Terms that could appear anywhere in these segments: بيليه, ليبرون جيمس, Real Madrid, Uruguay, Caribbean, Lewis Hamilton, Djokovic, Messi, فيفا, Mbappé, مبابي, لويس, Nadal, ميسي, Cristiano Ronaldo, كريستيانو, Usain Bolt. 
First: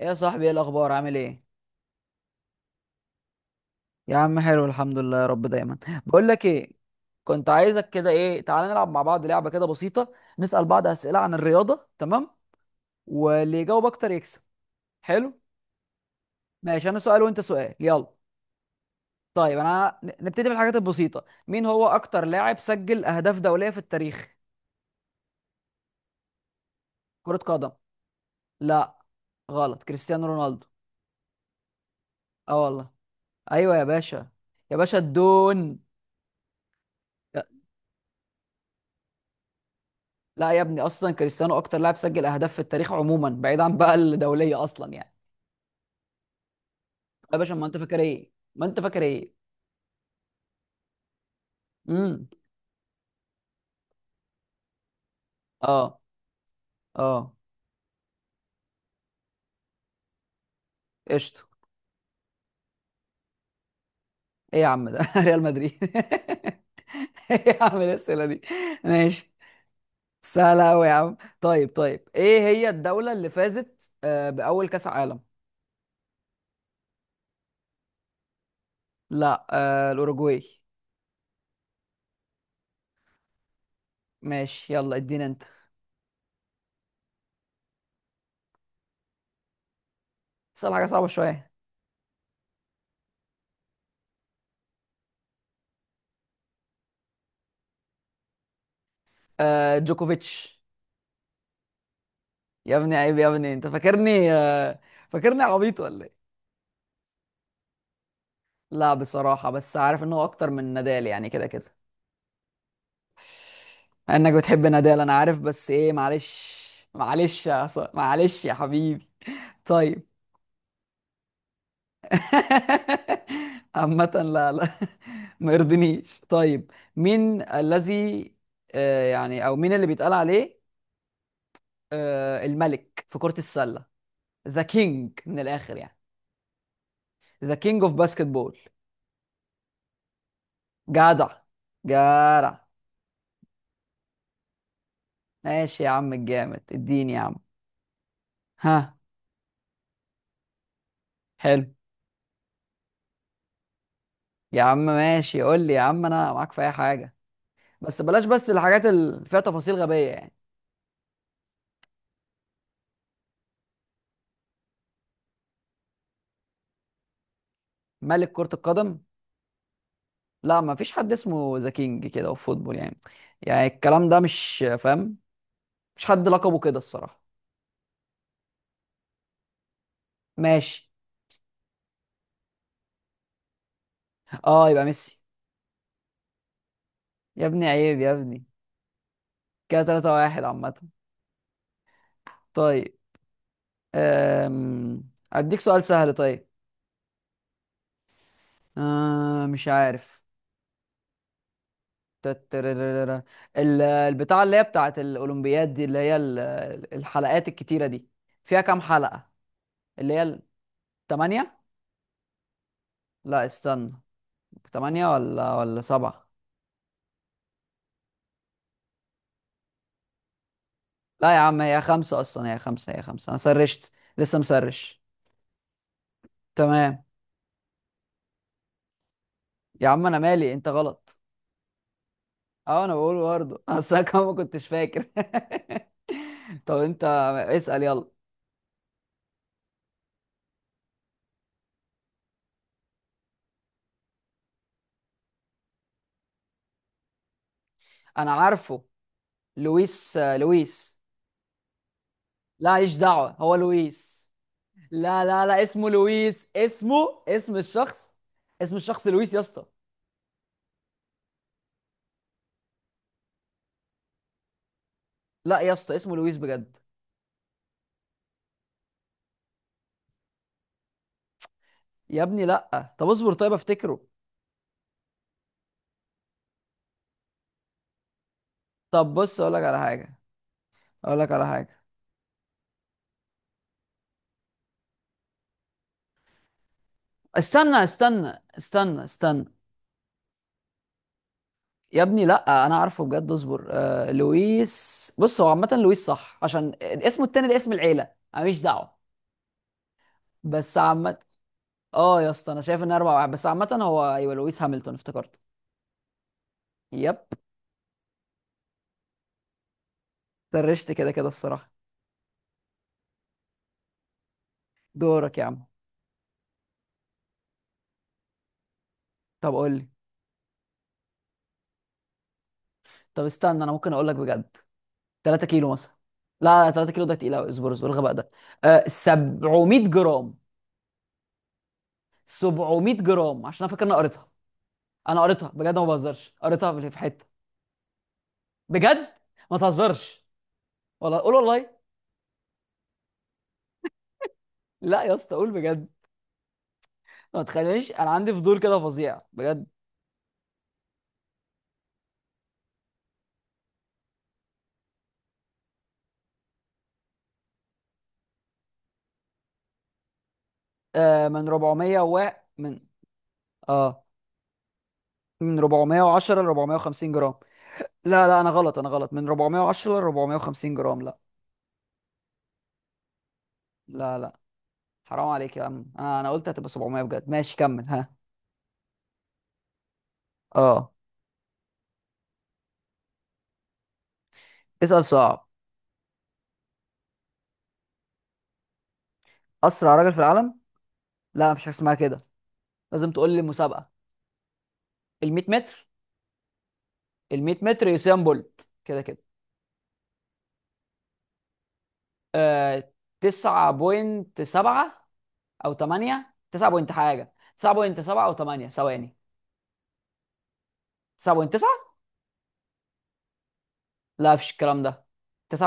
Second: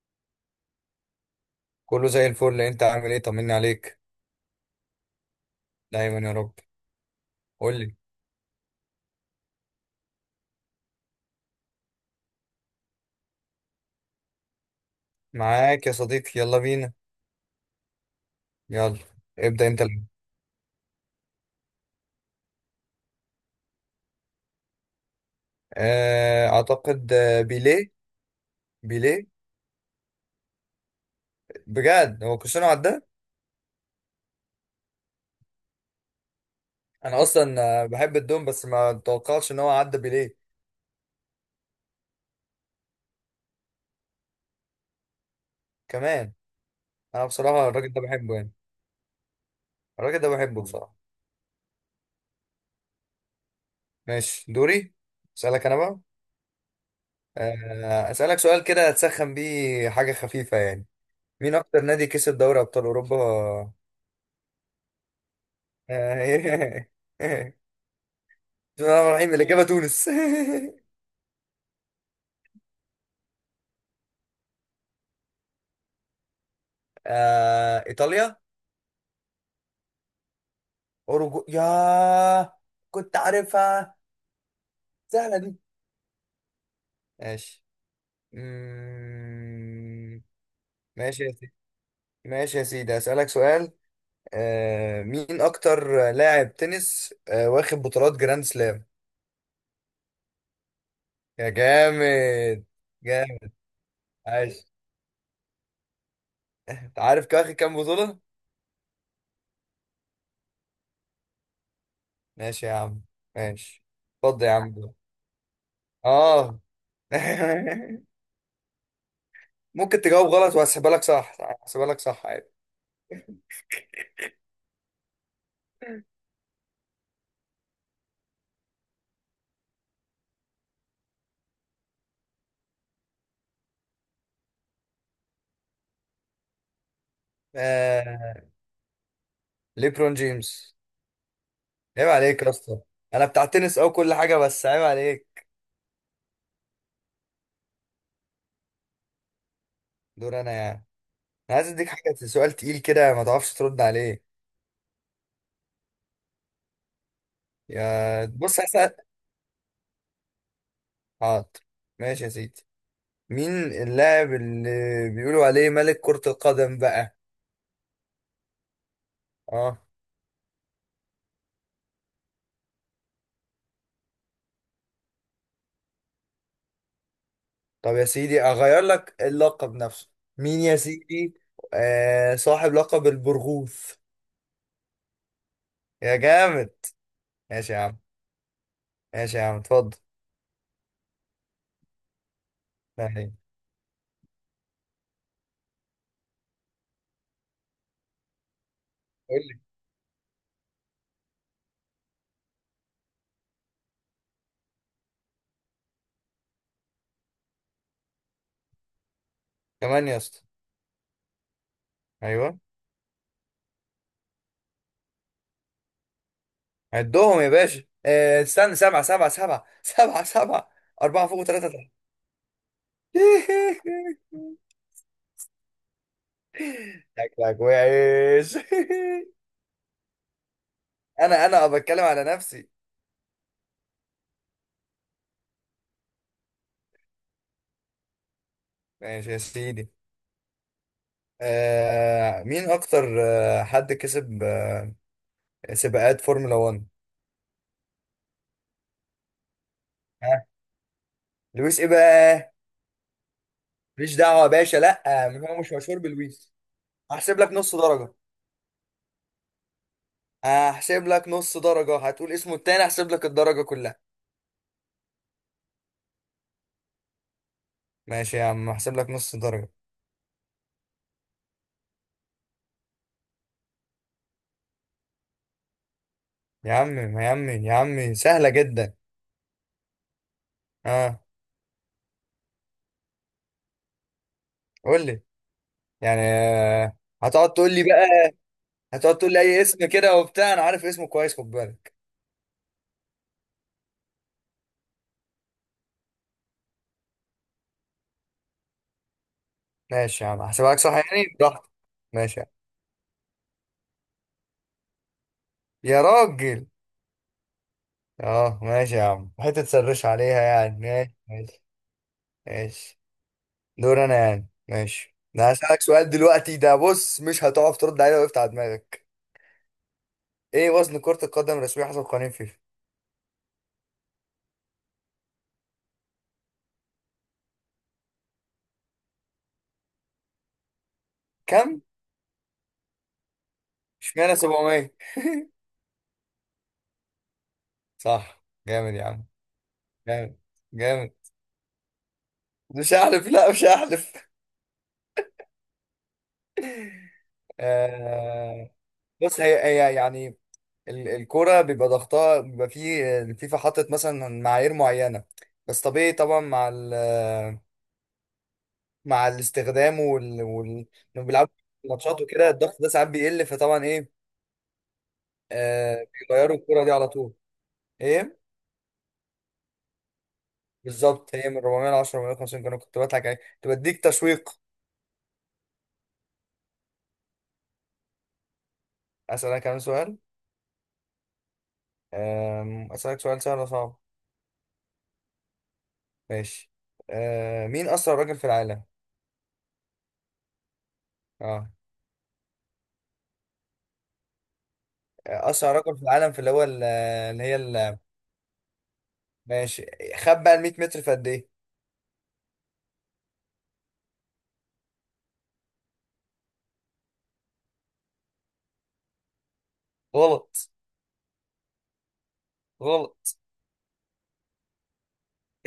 ايه يا صاحبي، ايه الاخبار؟ عامل ايه؟ كله زي الفل، انت عامل ايه؟ طمني عليك. يا عم حلو الحمد لله، يا رب دايما. دايما بقول يا لك رب. ايه، كنت قول عايزك لي. كده. ايه، تعالى نلعب مع بعض لعبه كده بسيطه. نسال بعض اسئله عن الرياضه، تمام؟ واللي يجاوب اكتر يكسب. حلو. معاك يا صديقي، يلا ماشي، بينا. انا سؤال وانت سؤال، يلا. يلا. طيب، ابدأ انت انا الأول. نبتدي بالحاجات البسيطه. مين هو اكتر لاعب سجل اهداف دوليه في التاريخ؟ اعتقد كره قدم. بيليه. لا. بيليه. غلط، كريستيانو رونالدو. بجد هو اه كريستيانو والله. عداه؟ ايوه يا باشا. يا باشا الدون. انا اصلا بحب الدوم بس ما توقعتش ان هو عدى بيليه. لا يا ابني، اصلا كريستيانو اكتر لاعب سجل اهداف في التاريخ عموما، بعيد عن بقى الدوليه اصلا يعني. كمان. انا يا باشا، ما بصراحة انت الراجل فاكر ده ايه، بحبه يعني. ما انت فاكر ايه. الراجل ده بحبه بصراحة. امم ماشي، دوري. اسألك انا بقى. اه. اه. اسألك سؤال كده هتسخن بيه، حاجة خفيفة يعني. قشطه. مين اكتر نادي كسب دوري ابطال اوروبا؟ ايه يا عم ده ريال مدريد آه، ايه يا عم الاسئله دي؟ بسم الله الرحمن ماشي. الرحيم، الإجابة تونس. سهله قوي يا عم. طيب طيب، ايه هي الدوله اللي فازت باول كاس عالم؟ إيطاليا. لا، الاوروجواي. أوروجو يا. كنت عارفها. ماشي، يلا ادينا سهلة انت. دي. ماشي. مم... اسال حاجه صعبه ماشي يا شويه. سيدي. ماشي يا سيدي، أسألك سؤال. مين أكتر لاعب تنس واخد بطولات جراند سلام؟ جوكوفيتش. يا جامد. يا ابني عيب، يا ابني، جامد. انت فاكرني عايش. آه فاكرني عبيط ولا ايه؟ أنت عارف كان واخد كام بطولة؟ لا بصراحة، بس عارف ان هو اكتر من نادال يعني، كده كده. ماشي يا عم. ماشي. مع انك اتفضل يا بتحب عم. نادال انا عارف، بس ايه آه معلش. معلش معلش يا حبيبي. ممكن طيب. تجاوب غلط وهسيبها لك صح. هسيبها لك صح. عامة لا، لا. ما يرضنيش. طيب، مين الذي يعني، او مين اللي بيتقال عليه الملك في كرة السلة؟ ذا كينج من الاخر يعني، ذا كينج اوف باسكت آه... بول. ليبرون جيمس. جدع. عيب عليك يا جدع. اسطى. انا بتاع تنس او كل حاجه، بس عيب عليك. ماشي يا عم الجامد، اديني يا عم. ها. دور انا يعني. انا حلو. عايز اديك حاجه، سؤال تقيل كده ما تعرفش ترد عليه. يا عم ماشي، قول لي يا عم، انا معاك في اي حاجه. بس يا بلاش، بس بص، الحاجات هسأل. اللي فيها تفاصيل غبيه يعني. حاضر. ماشي يا سيدي. مين اللاعب اللي بيقولوا عليه ملك كرة القدم بقى؟ ملك كره القدم. اه. لا، ما فيش حد اسمه ذا كينج كده في فوتبول يعني. يعني الكلام ده مش فاهم. مش حد لقبه كده الصراحه. طب يا سيدي اغير لك اللقب نفسه. مين يا ماشي. سيدي؟ صاحب لقب البرغوث. اه يبقى ميسي. يا جامد. يا ابني ماشي يا عم. عيب يا ابني. ماشي يا عم، كده اتفضل. 3 واحد عامه. طيب. يعني. أم... اديك سؤال سهل، طيب. قول لي. مش عارف. تتررررر. البتاعة اللي هي بتاعت الأولمبياد دي، اللي هي الحلقات الكتيرة دي، فيها كام حلقة؟ كمان اللي يا هي اسطى. التمانية؟ ايوه. لا استنى، تمانية ولا سبعة؟ عدهم يا باشا، استنى، سبعة سبعة سبعة سبعة سبعة، أربعة لا يا فوق عم، وثلاثة هي تحت. خمسة أصلا، هي خمسة، هي خمسة. أنا سرشت. لسه مسرش. تمام. شكلك وحش. يا عم أنا مالي، أنت غلط. أنا بتكلم على نفسي. أه، أنا بقول برضه أصل أنا كمان ما كنتش فاكر. طب أنت اسأل، يلا. ماشي يا سيدي. مين أكتر حد كسب سباقات فورمولا 1؟ أنا عارفه، لويس ها. لويس. لويس إيه بقى؟ لا ماليش دعوة، هو ماليش لويس. دعوة يا باشا، لأ. لا لا هو لا، مش اسمه مشهور لويس، بلويس. اسمه هحسب لك اسم نص الشخص. درجة. اسم الشخص لويس يا اسطى. هحسب لك نص درجة، هتقول اسمه التاني هحسب لك الدرجة كلها. لا يا اسطى، اسمه لويس بجد. ماشي يا عم، هحسب لك نص درجة. يا ابني لا، طب اصبر، طيب افتكره. يا عم يا عم يا عم، سهلة جدا. طب بص، اقول لك على حاجه. اه. اقول لك على حاجه. قول لي. يعني هتقعد تقول لي استنى بقى؟ استنى استنى هتقعد تقول لي استنى. اي اسم كده وبتاع، انا عارف اسمه كويس، خد بالك. يا ابني لا، انا عارفه بجد، اصبر. لويس، بص هو عامه لويس صح، عشان اسمه التاني ده اسم العيله، انا ماليش دعوه. ماشي يا عم، هحسبها بس لك صح عامه. يعني، براحتك. اه يا ماشي يا اسطى، انا عم. شايف ان اربع واحد بس عامه. هو ايوه لويس هامilton، افتكرت. يا راجل. يب. اه ماشي يا عم، حتة تسرش عليها يعني، درشت كده ماشي كده ماشي. الصراحه. ماشي. دور انا يعني. ماشي دورك يا انا عم. هسألك سؤال دلوقتي، ده بص مش هتعرف ترد عليه لو وقفت على دماغك. طب قول لي. ايه وزن كرة القدم الرسمية حسب قوانين فيفا؟ طب استنى، انا ممكن اقول لك بجد. 3 كيلو مثلا. لا لا، 3 كيلو ده تقيل قوي. اصبر اصبر، الغباء ده. 700 جرام. كم؟ 700 جرام، عشان انا فاكر اني قريتها. اشمعنى 700؟ انا قريتها بجد، ما بهزرش، قريتها في حته. صح، جامد يا بجد. عم. ما تهزرش. جامد. جامد. والله قول والله. مش هحلف، لا مش هحلف. لا يا اسطى، قول بجد. ما تخلينيش، انا عندي فضول آه كده فظيع بص، هي بجد. هي يعني، الكرة بيبقى ضغطها، بيبقى فيه الفيفا حاطط مثلا معايير معينة. بس طبيعي طبعا، مع ال، مع الاستخدام وال إنهم من بيلعبوا 400 ماتشات و وكده من الضغط ده ساعات بيقل، فطبعا اه ايه، من آه 410 ل بيغيروا الكرة دي على 450 طول. جرام. لا ايه لا، انا غلط، انا غلط، من 410 ل 450 جرام. لا بالظبط، هي من 400 ل 10 450 كانوا، كنت بضحك عليه. كنت بديك لا لا، تشويق. حرام عليك يا عم، انا قلت هتبقى 700 بجد. ماشي كمل، ها. اسألك كمان سؤال. اه. اسألك سؤال، سهل ولا صعب؟ اسأل صعب. ماشي. مين أسرع راجل في العالم؟ اسرع راجل في العالم؟ لا، مفيش اه، حاجه اسمها كده. لازم تقول لي مسابقه. ال 100 أسرع متر. راجل في العالم في اللي هو ال اللي هي 100 متر، يوسين بولت كده كده. ماشي. خد بقى ال 100 متر في قد إيه؟ آه 9.7، او 8 9 بوينت حاجه. 9.7 او 8 ثواني. غلط. 9.9. غلط. لا، مفيش الكلام ده.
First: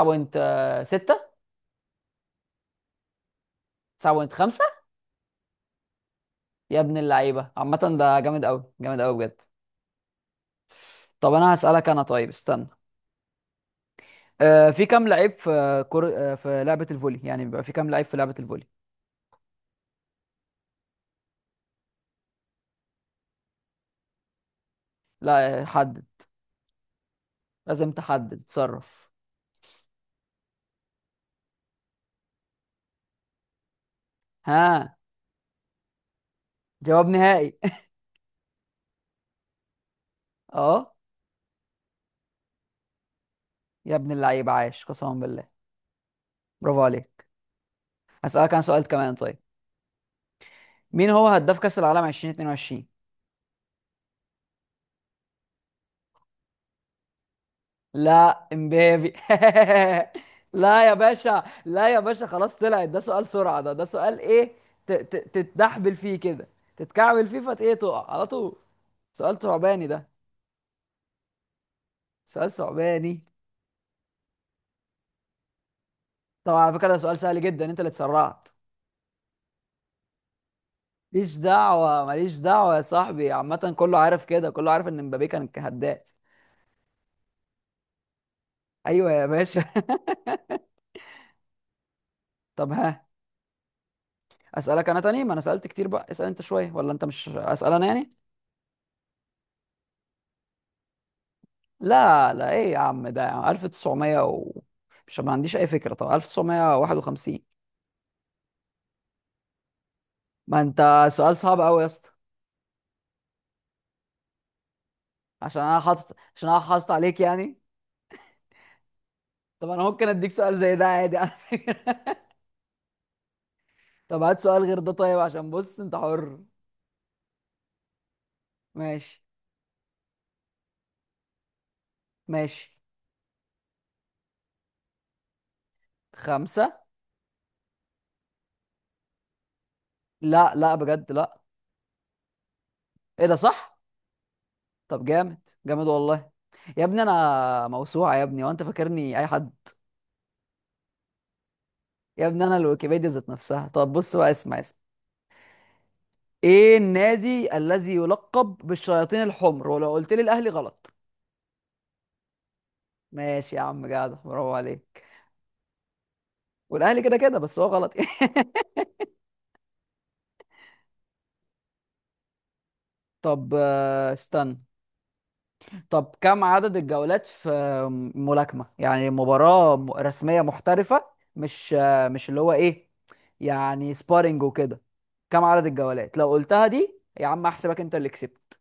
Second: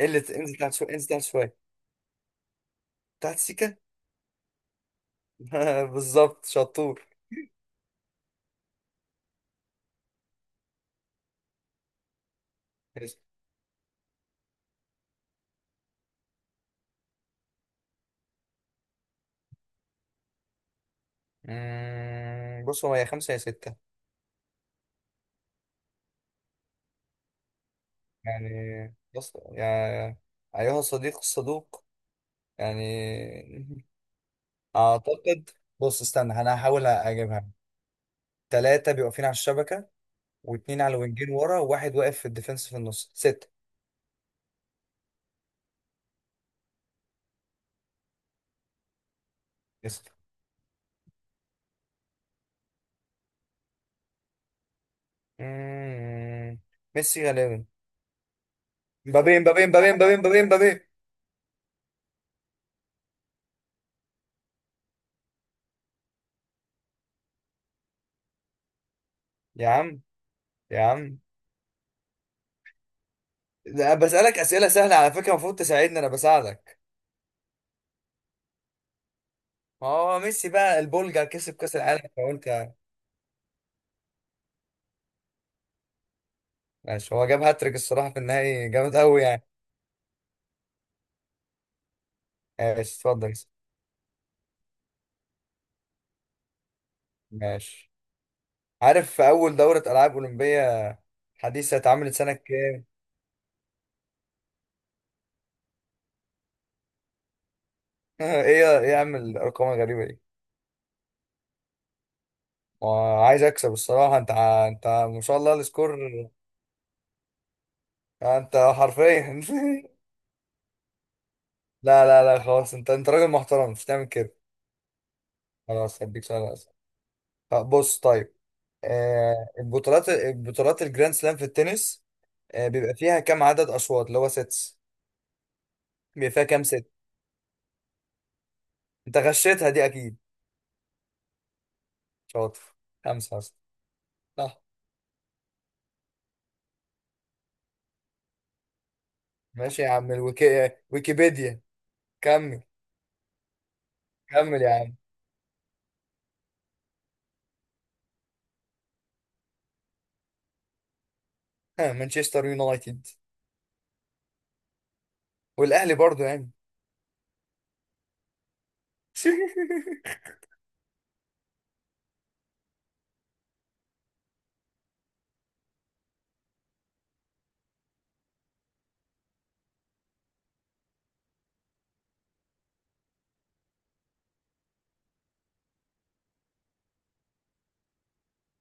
انزل تحت شوية، انزل تحت شوية، تحت السكة. 9.5. بالظبط، يا ابن شطور. اللعيبه عامه، ده جامد قوي، جامد قوي بجد. طب انا هسألك انا، طيب استنى. ماشي. في كام لعيب في كر... آه، في لعبة الفولي يعني، بيبقى في كام لعيب في لعبة الفولي؟ بص هو يا خمسة يا ستة. لا حدد، لازم تحدد، يعني، تصرف. بص يا أيها الصديق الصدوق، يعني ها. أعتقد، بص استنى أنا هحاول جواب أجيبها. نهائي. تلاتة بيبقوا واقفين على الشبكة، واتنين اه. على الوينجين ورا، وواحد واقف في الديفنس في النص، ستة. يا ابن اللعيب عاش، قسما بالله. برافو عليك. هسألك عن سؤال كمان، طيب. يس. مين هو هداف كأس العالم 2022؟ مم. ميسي غالبا. لا، امبابي. مبابي مبابي مبابي مبابي مبابي مبابي. لا يا باشا، لا يا باشا، خلاص طلعت ده سؤال سرعة، ده سؤال ايه، تتدحبل فيه كده، تتكعبل فيه فت ايه، تقع على طول. سؤال يا ثعباني عم. ده. يا عم سؤال ثعباني. ده أنا بسألك أسئلة سهلة على فكرة، المفروض تساعدني أنا طب على بساعدك. فكرة ده سؤال سهل جدا، انت اللي اتسرعت. ما هو ميسي بقى البولجا ماليش كسب كأس دعوة، العالم، ماليش فقلت دعوة يعني. يا صاحبي. عامة كله عارف كده، كله عارف ان مبابي كان هداف. ماشي، هو جاب هاتريك الصراحة في النهائي، جامد ايوه أوي يا يعني. باشا. طب ماشي، ها. اتفضل. اسألك انا تاني، ما انا سألت كتير بقى، اسأل انت شوية، ولا انت مش اسأل انا ماشي. يعني؟ عارف في أول دورة ألعاب أولمبية حديثة اتعملت سنة لا لا، ايه يا كام؟ عم ده 1900 و... مش، ما عنديش اي فكرة. طب 1951. إيه إيه يا عم الأرقام الغريبة دي؟ ما انت سؤال صعب قوي يا اسطى. وعايز اكسب الصراحه انت انت ما شاء الله عشان انا السكور. حاطط، عشان انا حاطط عليك يعني. اه، انت حرفيا طب انا ممكن اديك سؤال زي ده عادي على لا فكرة. لا لا، خلاص، انت راجل محترم مش تعمل طب كده. هات سؤال غير ده، طيب، عشان بص انت خلاص هديك حر. سؤال أسهل. طب بص، طيب. ماشي. البطولات الجراند سلام في التنس، ماشي. بيبقى فيها كام عدد اشواط اللي هو سيتس؟ بيبقى فيها كام خمسة. ست؟ انت غشيتها دي اكيد. لا لا، بجد لا. شاطر. ايه ده خمسة اصلا. صح. صح. طب جامد، جامد والله. يا ابني انا موسوعة يا ابني، وانت فاكرني اي حد. ماشي يا عم ويكيبيديا. يا ابني انا كمل. الويكيبيديا ذات نفسها. طب بص بقى، اسمع كمل يا اسمع. عم. ايه النادي الذي يلقب بالشياطين الحمر؟ ولو قلت لي الاهلي غلط. مانشستر يونايتد. ماشي يا عم جدع، برافو عليك. والاهلي برضو يعني. والاهلي كده كده، بس هو غلط طب استنى. طب كم عدد الجولات في ملاكمة، يعني مباراة رسمية محترفة، مش، مش اللي هو ايه يعني، سبارينج وكده. كم عدد الجولات؟ لو قلتها دي يا عم، احسبك انت اللي كسبت،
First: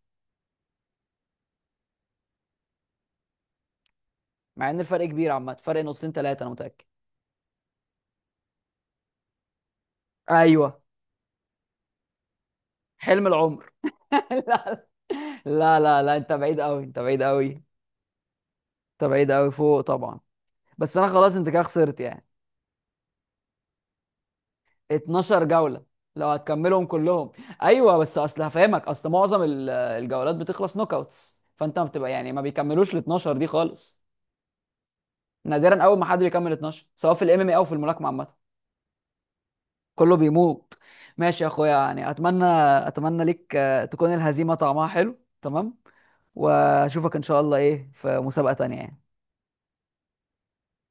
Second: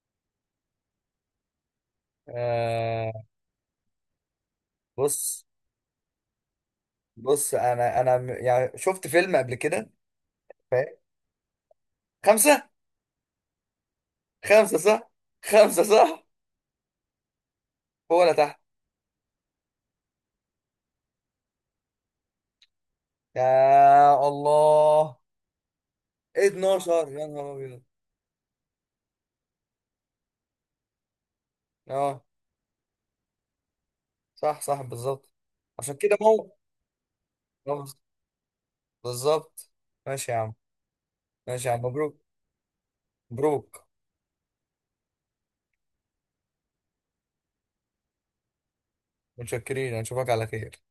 آه... مع ان الفرق كبير بص عامة، فرق نقطتين ثلاثة انا متأكد. بص انا يعني شفت فيلم قبل كده، ايوه. فاهم، خمسة. حلم العمر. خمسة لا صح. لا خمسة لا لا، صح. انت بعيد قوي، انت بعيد قوي. فوق ولا تحت. انت بعيد قوي فوق طبعا. بس انا خلاص انت كده خسرت يعني. يا الله. 12 جولة، لو هتكملهم 12 يا كلهم. نهار ابيض. ايوه، بس اصل هفهمك، اصل معظم الجولات بتخلص نوك اوتس، فانت ما بتبقى اه، يعني ما بيكملوش ال 12 دي خالص. صح صح، بالظبط. نادرا عشان اول ما كده حد بيكمل 12، سواء في الام ام اي او في آه، الملاكمة عامة. بالظبط. كله ماشي يا عم. بيموت. ماشي يا ماشي اخويا يا عم، يعني، مبروك. اتمنى. اتمنى ليك مبروك. تكون الهزيمة طعمها حلو، تمام. واشوفك ان شاء الله، ايه في مسابقة تانية يعني. متشكرين، اشوفك على خير.